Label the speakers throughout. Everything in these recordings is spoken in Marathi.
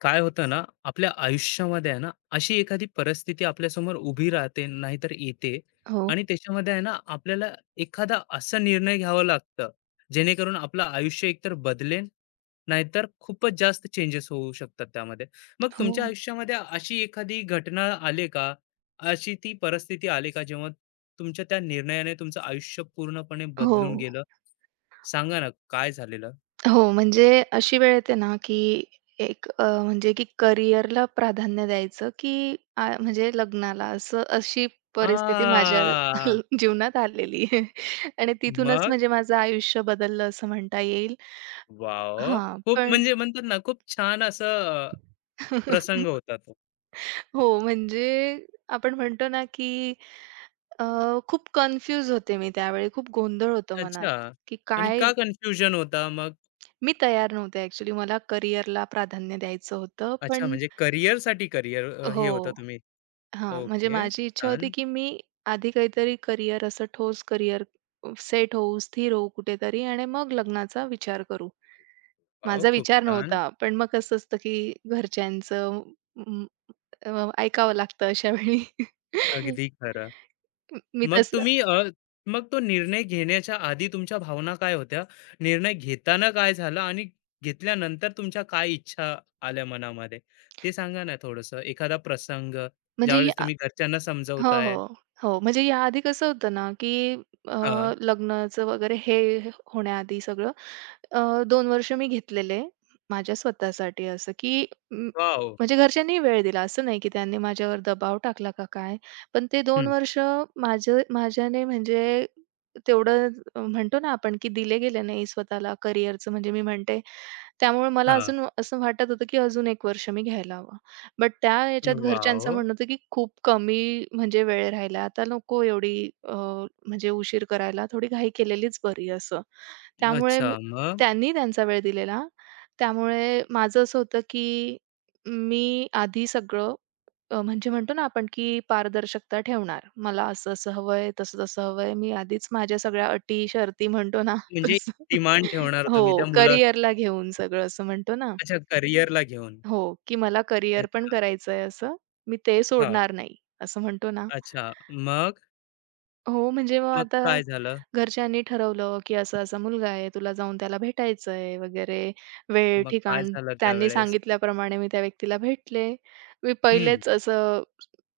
Speaker 1: काय होतं ना आपल्या आयुष्यामध्ये आहे ना अशी एखादी परिस्थिती आपल्यासमोर उभी राहते नाहीतर येते.
Speaker 2: हो,
Speaker 1: आणि त्याच्यामध्ये आहे ना आपल्याला एखादा असा निर्णय घ्यावा लागतं जेणेकरून आपलं आयुष्य एकतर बदलेल नाहीतर खूपच जास्त चेंजेस होऊ शकतात त्यामध्ये. मग
Speaker 2: हो,
Speaker 1: तुमच्या आयुष्यामध्ये अशी एखादी घटना आली का? अशी ती परिस्थिती आली का जेव्हा तुमच्या त्या निर्णयाने तुमचं आयुष्य पूर्णपणे
Speaker 2: हो,
Speaker 1: बदलून गेलं? सांगा ना काय झालेलं.
Speaker 2: हो. म्हणजे अशी वेळ येते ना, की एक म्हणजे की करिअरला प्राधान्य द्यायचं, की म्हणजे लग्नाला असं अशी परिस्थिती माझ्या
Speaker 1: आ.
Speaker 2: जीवनात आलेली आहे. आणि तिथूनच
Speaker 1: मग
Speaker 2: म्हणजे माझं आयुष्य बदललं असं म्हणता येईल.
Speaker 1: वॉव!
Speaker 2: हां,
Speaker 1: खूप
Speaker 2: पण
Speaker 1: म्हणजे म्हणतात ना, खूप छान असं प्रसंग होता तो.
Speaker 2: हो, म्हणजे आपण म्हणतो ना, की अ, खूप कन्फ्यूज होते मी त्यावेळी. खूप गोंधळ होतो मनात,
Speaker 1: अच्छा.
Speaker 2: की
Speaker 1: आणि
Speaker 2: काय
Speaker 1: का कन्फ्युजन होता मग?
Speaker 2: मी तयार नव्हते ॲक्चुअली. मला करिअरला प्राधान्य द्यायचं होतं.
Speaker 1: अच्छा,
Speaker 2: पण
Speaker 1: म्हणजे करिअरसाठी करिअर हे होता
Speaker 2: हो.
Speaker 1: तुम्ही.
Speaker 2: हां, म्हणजे
Speaker 1: ओके.
Speaker 2: माझी इच्छा होती,
Speaker 1: छान.
Speaker 2: की मी आधी काहीतरी करिअर असं ठोस करिअर सेट होऊ, स्थिर होऊ कुठेतरी आणि मग लग्नाचा विचार करू.
Speaker 1: वॉव!
Speaker 2: माझा
Speaker 1: खूप
Speaker 2: विचार
Speaker 1: छान.
Speaker 2: नव्हता. पण मग कसं असतं, की घरच्यांचं अं, ऐकावं लागतं अशा वेळी.
Speaker 1: अगदी खरं.
Speaker 2: मी
Speaker 1: मग
Speaker 2: तसं
Speaker 1: तुम्ही मग तो निर्णय घेण्याच्या आधी तुमच्या भावना काय होत्या? निर्णय घेताना काय झालं आणि घेतल्यानंतर तुमच्या काय इच्छा आल्या मनामध्ये? ते सांगा ना थोडंसं. एखादा प्रसंग
Speaker 2: म्हणजे
Speaker 1: ज्यावेळेस
Speaker 2: या
Speaker 1: तुम्ही घरच्यांना
Speaker 2: हो,
Speaker 1: समजवताय?
Speaker 2: हो. हो, म्हणजे याआधी कसं होतं ना, की अ,
Speaker 1: हां.
Speaker 2: लग्नाचं वगैरे हे होण्याआधी सगळं 2 वर्ष मी घेतलेले माझ्या स्वतःसाठी असं, की म
Speaker 1: वॉव!
Speaker 2: म्हणजे घरच्यांनी वेळ दिला. असं नाही, की त्यांनी माझ्यावर दबाव टाकला का काय. पण ते 2 वर्ष माझं माझ्याने म्हणजे तेवढं म्हणतो ना आपण, की दिले गेले नाही स्वतःला करिअरचं म्हणजे मी म्हणते. त्यामुळे मला
Speaker 1: हां.
Speaker 2: अजून असं वाटत होतं, की अजून 1 वर्ष मी घ्यायला हवं. बट त्या ह्याच्यात घरच्यांचं
Speaker 1: वॉव!
Speaker 2: म्हणणं होतं, की खूप कमी म्हणजे वेळ राहिला. आता नको एवढी अ, म्हणजे उशीर करायला. थोडी घाई केलेलीच बरी असं. त्यामुळे
Speaker 1: अच्छा
Speaker 2: मी
Speaker 1: मग?
Speaker 2: त्यांनी त्यांचा वेळ दिलेला. त्यामुळे माझं असं होतं, की मी आधी सगळं म्हणजे म्हणतो ना आपण, की पारदर्शकता ठेवणार. मला असं-असं हवंय, तसं-तसं हवंय. मी आधीच माझ्या सगळ्या अटी, शर्ती म्हणतो ना
Speaker 1: म्हणजे
Speaker 2: तसं.
Speaker 1: डिमांड ठेवणार
Speaker 2: हो,
Speaker 1: तुम्ही त्या मुला.
Speaker 2: करिअरला घेऊन सगळं असं म्हणतो ना.
Speaker 1: अच्छा, करियरला घेऊन.
Speaker 2: हो, की मला करिअर पण
Speaker 1: अच्छा.
Speaker 2: करायचंय असं. मी ते
Speaker 1: हां.
Speaker 2: सोडणार नाही, असं म्हणतो ना.
Speaker 1: अच्छा. मग?
Speaker 2: हो, म्हणजे मग
Speaker 1: मग
Speaker 2: आता
Speaker 1: काय झालं?
Speaker 2: घरच्यांनी ठरवलं, की असा-असा मुलगा आहे, तुला जाऊन त्याला भेटायचंय वगैरे. वेळ,
Speaker 1: मग काय
Speaker 2: ठिकाण
Speaker 1: झालं
Speaker 2: त्यांनी
Speaker 1: त्यावेळेस?
Speaker 2: सांगितल्याप्रमाणे मी त्या व्यक्तीला भेटले. मी
Speaker 1: हं.
Speaker 2: पहिलेच असं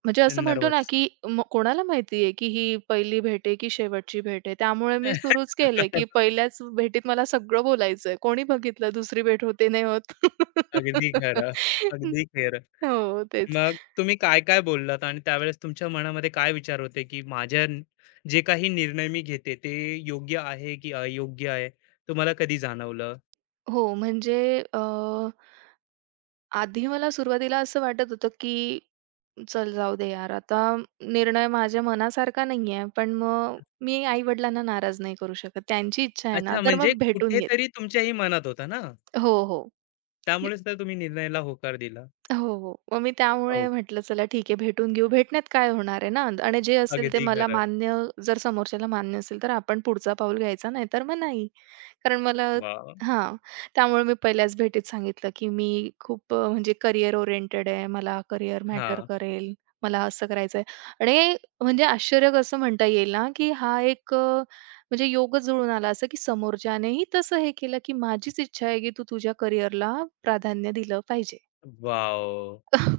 Speaker 2: म्हणजे
Speaker 1: ते
Speaker 2: असं म्हणतो ना, की कोणाला माहिती आहे, की ही पहिली भेट आहे, की शेवटची भेट आहे. त्यामुळे मी सुरूच केलं, की पहिल्याच भेटीत मला सगळं बोलायचंय. कोणी बघितलं दुसरी भेट होते, नाही होत.
Speaker 1: अगदी खरं. अगदी खरं.
Speaker 2: हो, तेच.
Speaker 1: मग तुम्ही काय, काय बोललात आणि त्यावेळेस तुमच्या मनामध्ये काय विचार होते, की माझ्या न- जे काही निर्णय मी घेते ते योग्य आहे की अयोग्य आहे? तुम्हाला कधी जाणवलं?
Speaker 2: हो, म्हणजे आधी मला सुरुवातीला असं वाटत होतं, की चल जाऊ दे यार, आता निर्णय माझ्या मनासारखा नाहीये, पण मग मी आई-वडिलांना नाराज नाही करू शकत. त्यांची इच्छा आहे ना,
Speaker 1: अच्छा,
Speaker 2: तर
Speaker 1: म्हणजे
Speaker 2: मग भेटून घेते.
Speaker 1: कुठेतरी तुमच्याही मनात होतं ना?
Speaker 2: हो, हो.
Speaker 1: त्यामुळेच तर तुम्ही निर्णयाला होकार दिला.
Speaker 2: हो, हो. मग मी
Speaker 1: हो,
Speaker 2: त्यामुळे म्हटलं चला ठीक आहे भेटून घेऊ. भेटण्यात काय होणार आहे ना आणि जे असेल ते
Speaker 1: अगदी
Speaker 2: मला
Speaker 1: खरं.
Speaker 2: मान्य जर समोरच्याला मान्य असेल तर आपण पुढचा पाऊल घ्यायचा नाहीतर मग नाही. कारण मला
Speaker 1: वाह!
Speaker 2: हां. त्यामुळे मी पहिल्याच भेटीत सांगितलं, की मी खूप म्हणजे करियर ओरिएंटेड आहे. मला करियर मॅटर
Speaker 1: हां.
Speaker 2: करेल. मला असं करायचंय आणि म्हणजे आश्चर्य कसं म्हणता येईल ना, की हा एक म्हणजे योगच जुळून आला असं, की समोरच्यानेही तसं हे केलं, की माझीच इच्छा आहे, की तू तुझ्या करियरला प्राधान्य दिलं पाहिजे.
Speaker 1: वॉव!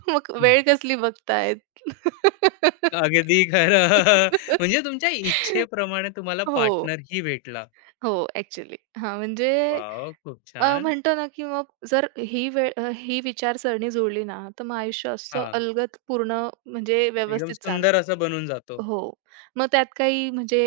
Speaker 2: मग
Speaker 1: हं.
Speaker 2: वेळ कसली बघतायत?
Speaker 1: अगदी खरं. म्हणजे तुमच्या इच्छेप्रमाणे तुम्हाला
Speaker 2: हो,
Speaker 1: पार्टनरही भेटला.
Speaker 2: हो, ॲक्चुअली. हां, म्हणजे
Speaker 1: वॉव! खूप छान.
Speaker 2: म्हणतो ना, की मग जर ही वेळ ही विचारसरणी जुळली ना, तर मग आयुष्य असं
Speaker 1: हां,
Speaker 2: अलगद पूर्ण म्हणजे
Speaker 1: एकदम
Speaker 2: व्यवस्थित चालतं.
Speaker 1: सुंदर असा बनून जातो.
Speaker 2: हो, मग त्यात काही म्हणजे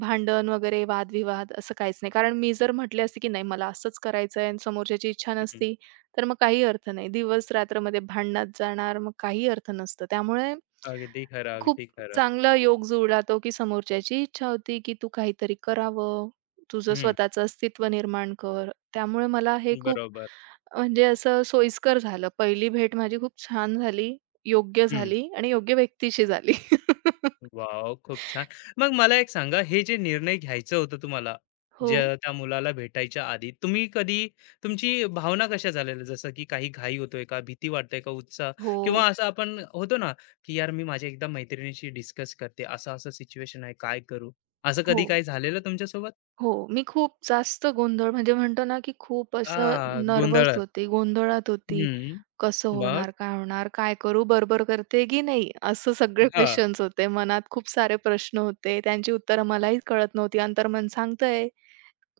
Speaker 2: भांडण वगैरे वाद-विवाद असं काहीच नाही. कारण मी जर म्हटले असते, की नाही मला असंच करायचंय आणि समोरच्याची इच्छा
Speaker 1: हं.
Speaker 2: नसती, तर मग काही अर्थ नाही. दिवस-रात्रमध्ये भांडणात जाणार, मग काही अर्थ नसतं. त्यामुळे
Speaker 1: अगदी खरं,
Speaker 2: खूप
Speaker 1: अगदी खरं.
Speaker 2: चांगला योग जुळला तो, की समोरच्याची इच्छा होती, की तू काहीतरी करावं, तुझं
Speaker 1: हं,
Speaker 2: स्वतःचं अस्तित्व निर्माण कर. त्यामुळे मला हे खूप
Speaker 1: बरोबर.
Speaker 2: म्हणजे असं सोयीस्कर झालं. पहिली भेट माझी खूप छान झाली, योग्य
Speaker 1: हं.
Speaker 2: झाली आणि योग्य व्यक्तीशी झाली.
Speaker 1: वॉव! खूप छान. मग मला एक सांगा, हे जे निर्णय घ्यायचं होतं तुम्हाला,
Speaker 2: हो.
Speaker 1: ज्या त्या मुलाला भेटायच्या आधी, तुम्ही कधी तुमची भावना कशा झालेल्या? जसं की काही घाई होतोय का? भीती वाटते का? उत्साह? किंवा
Speaker 2: हो,
Speaker 1: असं आपण होतो ना, की यार मी माझ्या एकदा मैत्रिणीशी डिस्कस करते, असं-असं सिच्युएशन आहे, काय करू? असं
Speaker 2: हो.
Speaker 1: कधी काय झालेलं तुमच्यासोबत?
Speaker 2: हो, मी खूप जास्त गोंधळ म्हणजे म्हणतो ना, की खूप असं नर्व्हस
Speaker 1: गोंधळात.
Speaker 2: होते, गोंधळात होती.
Speaker 1: हं.
Speaker 2: कसं
Speaker 1: मग?
Speaker 2: होणार? काय होणार? काय करू? बरोबर करते की नाही? असं सगळे
Speaker 1: हां.
Speaker 2: क्वेशन्स होते. मनात खूप सारे प्रश्न होते. त्यांची उत्तरं मलाही कळत नव्हती. अंतर्मन सांगतंय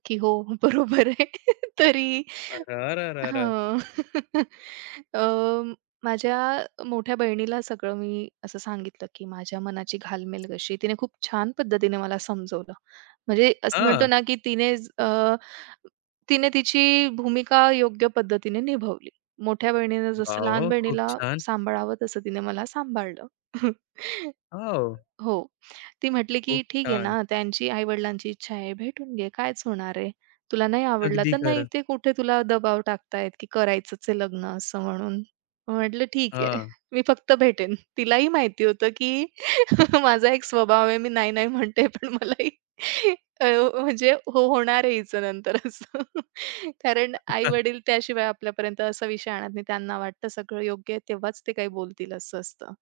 Speaker 2: की हो, बरोबर आहे. तरी
Speaker 1: अररररर!
Speaker 2: हां. अ, माझ्या मोठ्या बहिणीला सगळं मी असं सांगितलं, की माझ्या मनाची घालमेल कशी. तिने खूप छान पद्धतीने मला समजवलं. म्हणजे असं
Speaker 1: हां.
Speaker 2: म्हणतो ना, की तिने तिची भूमिका योग्य पद्धतीने निभावली. मोठ्या बहिणीनं जसं लहान
Speaker 1: वॉव! खूप
Speaker 2: बहिणीला
Speaker 1: छान.
Speaker 2: सांभाळावं, तसं तिने मला सांभाळलं.
Speaker 1: हो,
Speaker 2: हो. ती म्हटली, की
Speaker 1: खूप
Speaker 2: "ठीक आहे
Speaker 1: छान.
Speaker 2: ना, त्यांची आई-वडिलांची इच्छा आहे, भेटून घे. कायच होणार आहे? तुला नाही आवडला
Speaker 1: अगदी
Speaker 2: तर नाही.
Speaker 1: खरं.
Speaker 2: ते कुठे तुला दबाव टाकतायत, की करायचंच आहे लग्न असं म्हणून." मग म्हटलं, "ठीक आहे.
Speaker 1: हां.
Speaker 2: मी फक्त भेटेन." तिलाही माहिती होतं, की माझा एक स्वभाव आहे. मी नाही-नाही म्हणते, पण मलाही अ, म्हणजे हो होणार आहे हिचं नंतर असं. कारण आई-वडील त्याशिवाय आपल्यापर्यंत असा विषय आणत नाही. त्यांना वाटतं सगळं योग्य आहे, तेव्हाच ते काही बोलतील असं असतं.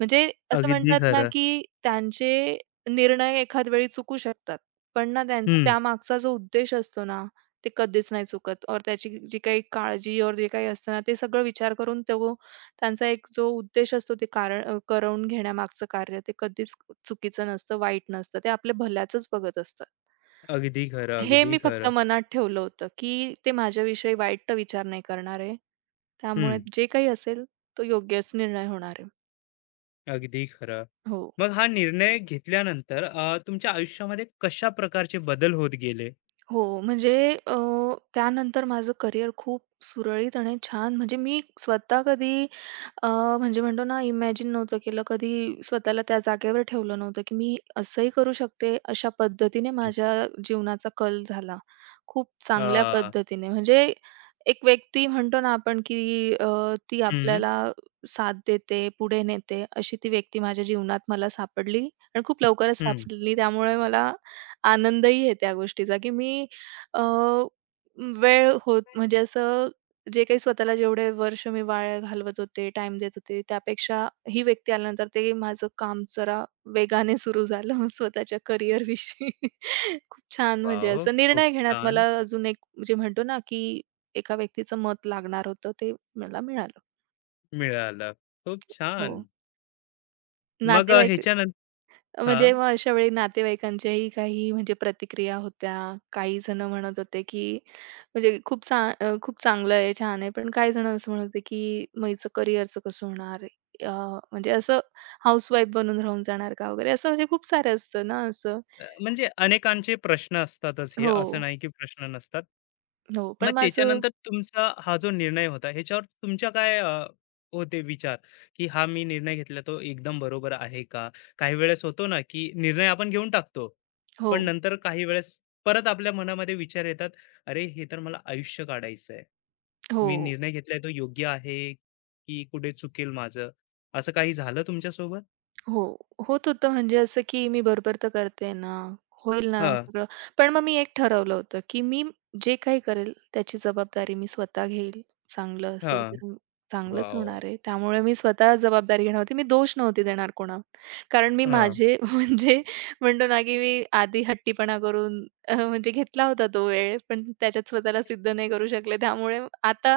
Speaker 2: म्हणजे असं
Speaker 1: अगदी
Speaker 2: म्हणतात ना,
Speaker 1: खरं.
Speaker 2: की त्यांचे निर्णय एखाद वेळी चुकू शकतात. पण ना त्यांचा
Speaker 1: हं.
Speaker 2: त्यामागचा जो उद्देश असतो ना, ते कधीच नाही चुकत और त्याची जी काही काळजी और जे काही असतं ना, ते सगळं विचार करून तो त्यांचा एक जो उद्देश असतो ते कारण करवून घेण्यामागचं कार्य ते कधीच चुकीचं नसतं, वाईट नसतं. ते आपल्या भल्याचंच बघत असतात.
Speaker 1: अगदी खरं,
Speaker 2: हे
Speaker 1: अगदी
Speaker 2: मी फक्त
Speaker 1: खरं.
Speaker 2: मनात ठेवलं होतं, की ते माझ्याविषयी वाईट विचार नाही करणार आहे. त्यामुळे
Speaker 1: हं.
Speaker 2: जे काही असेल तो योग्यच निर्णय होणार आहे.
Speaker 1: अगदी खरं.
Speaker 2: हो.
Speaker 1: मग हा निर्णय घेतल्यानंतर तुमच्या आयुष्यामध्ये कशा प्रकारचे बदल होत गेले?
Speaker 2: हो, म्हणजे अ, त्यानंतर माझं करिअर खूप सुरळीत आणि छान म्हणजे मी स्वतः कधी अ, म्हणजे म्हणतो ना इमॅजिन नव्हतं केलं. कधी स्वतःला त्या जागेवर ठेवलं नव्हतं, की मी असंही करू शकते. अशा पद्धतीने
Speaker 1: हं.
Speaker 2: माझ्या जीवनाचा कल झाला. खूप चांगल्या
Speaker 1: अ,
Speaker 2: पद्धतीने. म्हणजे एक व्यक्ती म्हणतो ना आपण, की ती
Speaker 1: हं,
Speaker 2: आपल्याला साथ देते, पुढे नेते, अशी ती व्यक्ती माझ्या जीवनात मला सापडली आणि खूप लवकरच
Speaker 1: हं.
Speaker 2: सापडली. त्यामुळे मला आनंदही आहे त्या गोष्टीचा, की मी अ, वेळ होत म्हणजे असं जे काही स्वतःला जेवढे वर्ष मी वाया घालवत होते, टाइम देत होते, त्यापेक्षा ही व्यक्ती आल्यानंतर ते माझं काम जरा वेगाने सुरू झालं स्वतःच्या करिअरविषयी. खूप छान म्हणजे
Speaker 1: वॉव!
Speaker 2: असं
Speaker 1: खूप
Speaker 2: निर्णय घेण्यात
Speaker 1: छान
Speaker 2: मला अजून एक जे म्हणतो ना, की एका व्यक्तीचं मत लागणार होतं, ते मला मिळालं.
Speaker 1: मिळालं. खूप छान.
Speaker 2: हो.
Speaker 1: मग
Speaker 2: नातेवाईक
Speaker 1: ह्याच्यानंतर हां.
Speaker 2: म्हणजे मग अशा वेळी नातेवाईकांच्याही काही म्हणजे प्रतिक्रिया होत्या. काही जण म्हणत होते, की म्हणजे खूप चांगलं आहे, छान आहे. पण काही जण असं म्हणत होते, की "मग हिचं करिअरचं कसं होणार? अ, म्हणजे असं हाउसवाईफ बनून राहून जाणार का?" वगैरे असं म्हणजे खूप सारं असतं ना असं.
Speaker 1: म्हणजे अनेकांचे प्रश्न असतातच हे, असं
Speaker 2: हो,
Speaker 1: नाही की प्रश्न नसतात.
Speaker 2: हो. पण
Speaker 1: मग
Speaker 2: माझं
Speaker 1: त्याच्यानंतर तुमचा हा जो निर्णय होता, ह्याच्यावर तुमच्या काय होते विचार, की हा मी निर्णय घेतला तो एकदम बरोबर आहे का? काही वेळेस होतो ना, की निर्णय आपण घेऊन टाकतो.
Speaker 2: हो,
Speaker 1: पण नंतर काही वेळेस परत आपल्या मनामध्ये विचार येतात, "अरे, हे तर मला आयुष्य काढायचं आहे.
Speaker 2: हो.
Speaker 1: मी निर्णय घेतलाय तो योग्य आहे, की कुठे चुकेल माझं?" असं काही झालं तुमच्यासोबत?
Speaker 2: हो, होत होतं म्हणजे असं, की मी बरोबर तर करते ना, होईल ना
Speaker 1: हां,
Speaker 2: सगळं. पण मग मी एक ठरवलं होतं, की मी जे काही करेल त्याची जबाबदारी मी स्वतः घेईल. चांगलं असेल
Speaker 1: हां.
Speaker 2: तर म- चांगलंच
Speaker 1: वॉव!
Speaker 2: होणार आहे. त्यामुळे मी स्वतः जबाबदारी घेणार होती. मी दोष नव्हते देणार कोणावर. कारण मी माझे म्हणजे म्हणतो ना, की मी आधी हट्टीपणा करून म्हणजे घेतला होता तो वेळ, पण त्याच्यात स्वतःला सिद्ध नाही करू शकले. त्यामुळे आता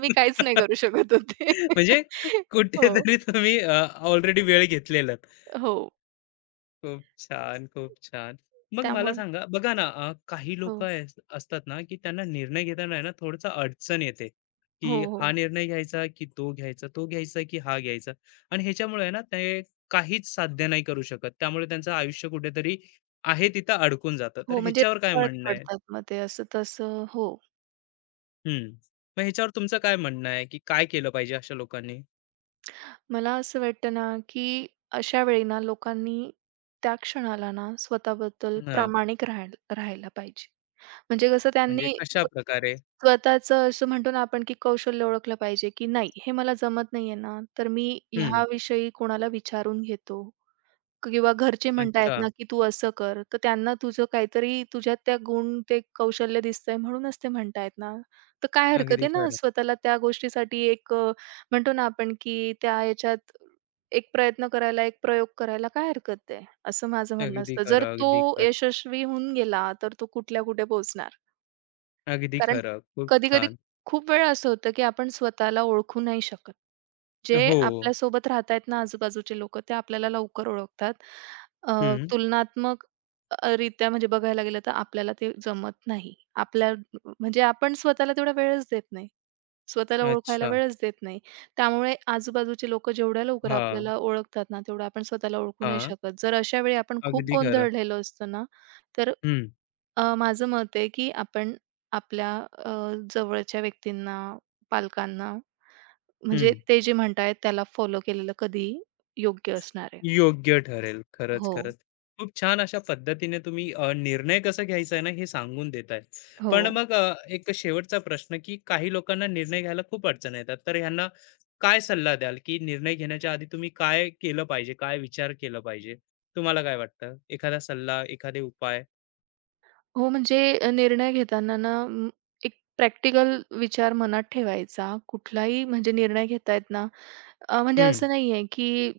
Speaker 2: मी काहीच नाही करू शकत होते.
Speaker 1: म्हणजे
Speaker 2: हो,
Speaker 1: कुठेतरी तुम्ही ऑलरेडी वेळ घेतलेलात.
Speaker 2: हो.
Speaker 1: खूप छान, खूप छान. मग मला
Speaker 2: त्यामुळे
Speaker 1: सांगा, बघा ना काही
Speaker 2: हो.
Speaker 1: लोकं असतात ना, की त्यांना निर्णय घेताना आहे ना थोडंसं अडचण येते, की
Speaker 2: हो,
Speaker 1: हा
Speaker 2: हो.
Speaker 1: निर्णय घ्यायचा, की तो घ्यायचा, तो घ्यायचा, की हा घ्यायचा. आणि ह्याच्यामुळे आहे ना ते काहीच साध्य नाही करू शकत. त्यामुळे त्यांचं आयुष्य कुठेतरी आहे तिथं अडकून जातं. तर
Speaker 2: हो, म्हणजे
Speaker 1: ह्याच्यावर काय
Speaker 2: गळत
Speaker 1: म्हणणं आहे?
Speaker 2: पडतात मग ते असं-तसं. हो.
Speaker 1: हं. मग ह्याच्यावर तुमचं काय म्हणणं आहे, की काय केलं पाहिजे अशा लोकांनी?
Speaker 2: मला असं वाटतं ना, की अशा वेळी ना लोकांनी त्या क्षणाला ना स्वतःबद्दल
Speaker 1: हां,
Speaker 2: प्रामाणिक राहायला राहायला पाहिजे. म्हणजे कसं
Speaker 1: म्हणजे
Speaker 2: त्यांनी स्व
Speaker 1: कशाप्रकारे?
Speaker 2: स्वतःचं असं म्हणतो ना आपण, की कौशल्य ओळखलं पाहिजे, की नाही हे मला जमत नाहीये ना, तर मी
Speaker 1: हं.
Speaker 2: ह्याविषयी कोणाला विचारून घेतो किंवा घरचे हं. म्हणतायत
Speaker 1: अच्छा.
Speaker 2: ना, की तू असं कर, तर त्यांना तुझं काहीतरी तुझ्यात त्या गुण, ते कौशल्य दिसतंय म्हणूनच ते म्हणतायत ना. तर काय हरकत
Speaker 1: अगदी
Speaker 2: आहे ना
Speaker 1: खरं.
Speaker 2: स्वतःला त्या गोष्टीसाठी एक म्हणतो ना आपण, की त्या याच्यात एक प्रयत्न करायला, एक प्रयोग करायला काय हरकत आहे? असं माझं म्हणणं
Speaker 1: अगदी
Speaker 2: असतं. जर
Speaker 1: खरं, अगदी
Speaker 2: तो
Speaker 1: खरं.
Speaker 2: यशस्वी होऊन गेला, तर तो कुठल्या कुठे पोहोचणार.
Speaker 1: अगदी
Speaker 2: कारण
Speaker 1: खरं. खूप
Speaker 2: कधी-कधी
Speaker 1: छान.
Speaker 2: खूप वेळा असं होतं, की आपण स्वतःला ओळखू नाही शकत. जे
Speaker 1: हो.
Speaker 2: आपल्यासोबत राहतायत ना आजूबाजूचे लोकं, ते आपल्याला लवकर ओळखतात. अ,
Speaker 1: हं.
Speaker 2: तुलनात्मक रित्या म्हणजे बघायला गेलं तर आपल्याला ते जमत नाही. आपल्या म्हणजे आपण स्वतःला तेवढा वेळच देत नाही. स्वतःला ओळखायला
Speaker 1: अच्छा.
Speaker 2: वेळच देत नाही. त्यामुळे आजूबाजूचे लोकं जेवढ्या लवकर
Speaker 1: हां,
Speaker 2: आपल्याला ओळखतात ना, तेवढं आपण स्वतःला ओळखू नाही
Speaker 1: हां.
Speaker 2: शकत. जर अशा वेळी आपण खूप
Speaker 1: अगदी खरं.
Speaker 2: गोंधळलेलो असतो ना, तर
Speaker 1: हं,
Speaker 2: माझं मत आहे, की आपण आपल्या अ, जवळच्या व्यक्तींना, पालकांना म्हणजे
Speaker 1: हं.
Speaker 2: ते जे म्हणतायत त्याला फॉलो केलेलं कधीही योग्य असणार आहे.
Speaker 1: योग्य ठरेल. खरंच,
Speaker 2: हो,
Speaker 1: खरंच. खूप छान अशा पद्धतीने तुम्ही निर्णय कसा घ्यायचा आहे ना, हे सांगून देताय.
Speaker 2: हो.
Speaker 1: पण मग एक शेवटचा प्रश्न, की काही लोकांना निर्णय घ्यायला खूप अडचणी येतात. तर ह्यांना काय सल्ला द्याल, की निर्णय घेण्याच्या आधी तुम्ही काय केलं पाहिजे? काय विचार केला पाहिजे? तुम्हाला काय वाटतं? एखादा सल्ला, एखादे उपाय?
Speaker 2: हो, म्हणजे निर्णय घेताना ना एक प्रॅक्टिकल विचार मनात ठेवायचा. कुठलाही म्हणजे निर्णय घेतायत ना म्हणजे
Speaker 1: हं,
Speaker 2: असं नाहीये, की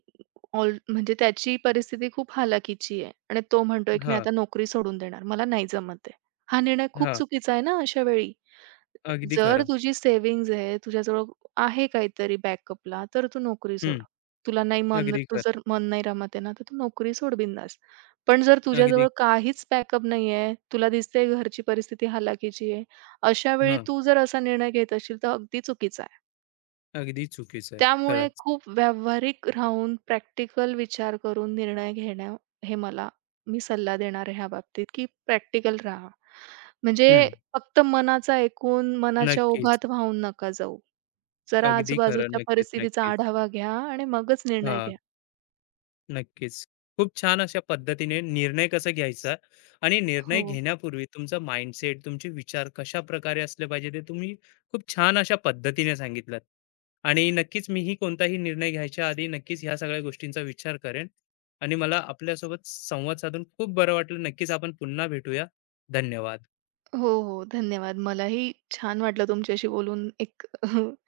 Speaker 2: ऑल म्हणजे त्याची परिस्थिती खूप हालाकीची आहे आणि तो म्हणतोय, की "मी
Speaker 1: हां,
Speaker 2: आता नोकरी सोडून देणार. मला नाही जमत आहे." हा निर्णय खूप
Speaker 1: हां.
Speaker 2: चुकीचा आहे ना अशा वेळी.
Speaker 1: अगदी
Speaker 2: जर
Speaker 1: खरं.
Speaker 2: तुझी सेव्हिंग्ज आहे, तुझ्याजवळ आहे काहीतरी बॅकअपला, तर तू नोकरी सोड.
Speaker 1: हं,
Speaker 2: तुला नाही मन
Speaker 1: अगदी
Speaker 2: तू
Speaker 1: खरं.
Speaker 2: जर मन नाही रमत आहे ना, तर तू नोकरी सोड बिंदास. पण जर
Speaker 1: अगदी
Speaker 2: तुझ्याजवळ काहीच बॅकअप नाहीये, तुला दिसतंय घरची परिस्थिती हलाखीची आहे, अशा वेळी
Speaker 1: हां,
Speaker 2: तू जर असा निर्णय घेत असशील, तर अगदी चुकीचा आहे.
Speaker 1: अगदी चुकीचं आहे.
Speaker 2: त्यामुळे
Speaker 1: खरंच.
Speaker 2: खूप व्यावहारिक राहून प्रॅक्टिकल विचार करून निर्णय घेणं हे मला मी सल्ला देणार आहे ह्या बाबतीत, की प्रॅक्टिकल राहा. म्हणजे
Speaker 1: हं,
Speaker 2: फक्त मनाचा ऐकून मनाच्या
Speaker 1: नक्कीच.
Speaker 2: ओघात वाहून नका जाऊ. जरा
Speaker 1: अगदी खरं.
Speaker 2: आजूबाजूच्या
Speaker 1: नक्कीच,
Speaker 2: परिस्थितीचा
Speaker 1: नक्कीच.
Speaker 2: आढावा घ्या आणि मगच निर्णय
Speaker 1: हां.
Speaker 2: घ्या.
Speaker 1: नक्कीच. खूप छान अशा पद्धतीने निर्णय कसा घ्यायचा आणि निर्णय
Speaker 2: हो.
Speaker 1: घेण्यापूर्वी तुमचा माइंडसेट, तुमचे विचार कशाप्रकारे असले पाहिजे ते तुम्ही खूप छान अशा पद्धतीने सांगितलंत. आणि नक्कीच मीही कोणताही निर्णय घ्यायच्या आधी नक्कीच ह्या सगळ्या गोष्टींचा विचार करेन. आणि मला आपल्यासोबत संवाद साधून खूप बरं वाटलं. नक्कीच आपण पुन्हा भेटूया. धन्यवाद.
Speaker 2: हो, हो. धन्यवाद. मलाही छान वाटलं तुमच्याशी बोलून एक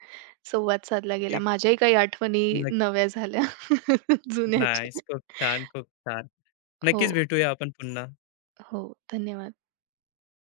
Speaker 2: संवाद साधला गेला.
Speaker 1: एक
Speaker 2: माझ्याही काही आठवणी
Speaker 1: नक्क
Speaker 2: नव्या झाल्या
Speaker 1: नाईस.
Speaker 2: जुन्याच्या.
Speaker 1: खूप छान, खूप छान.
Speaker 2: हो,
Speaker 1: नक्कीच भेटूया आपण पुन्हा.
Speaker 2: हो. धन्यवाद.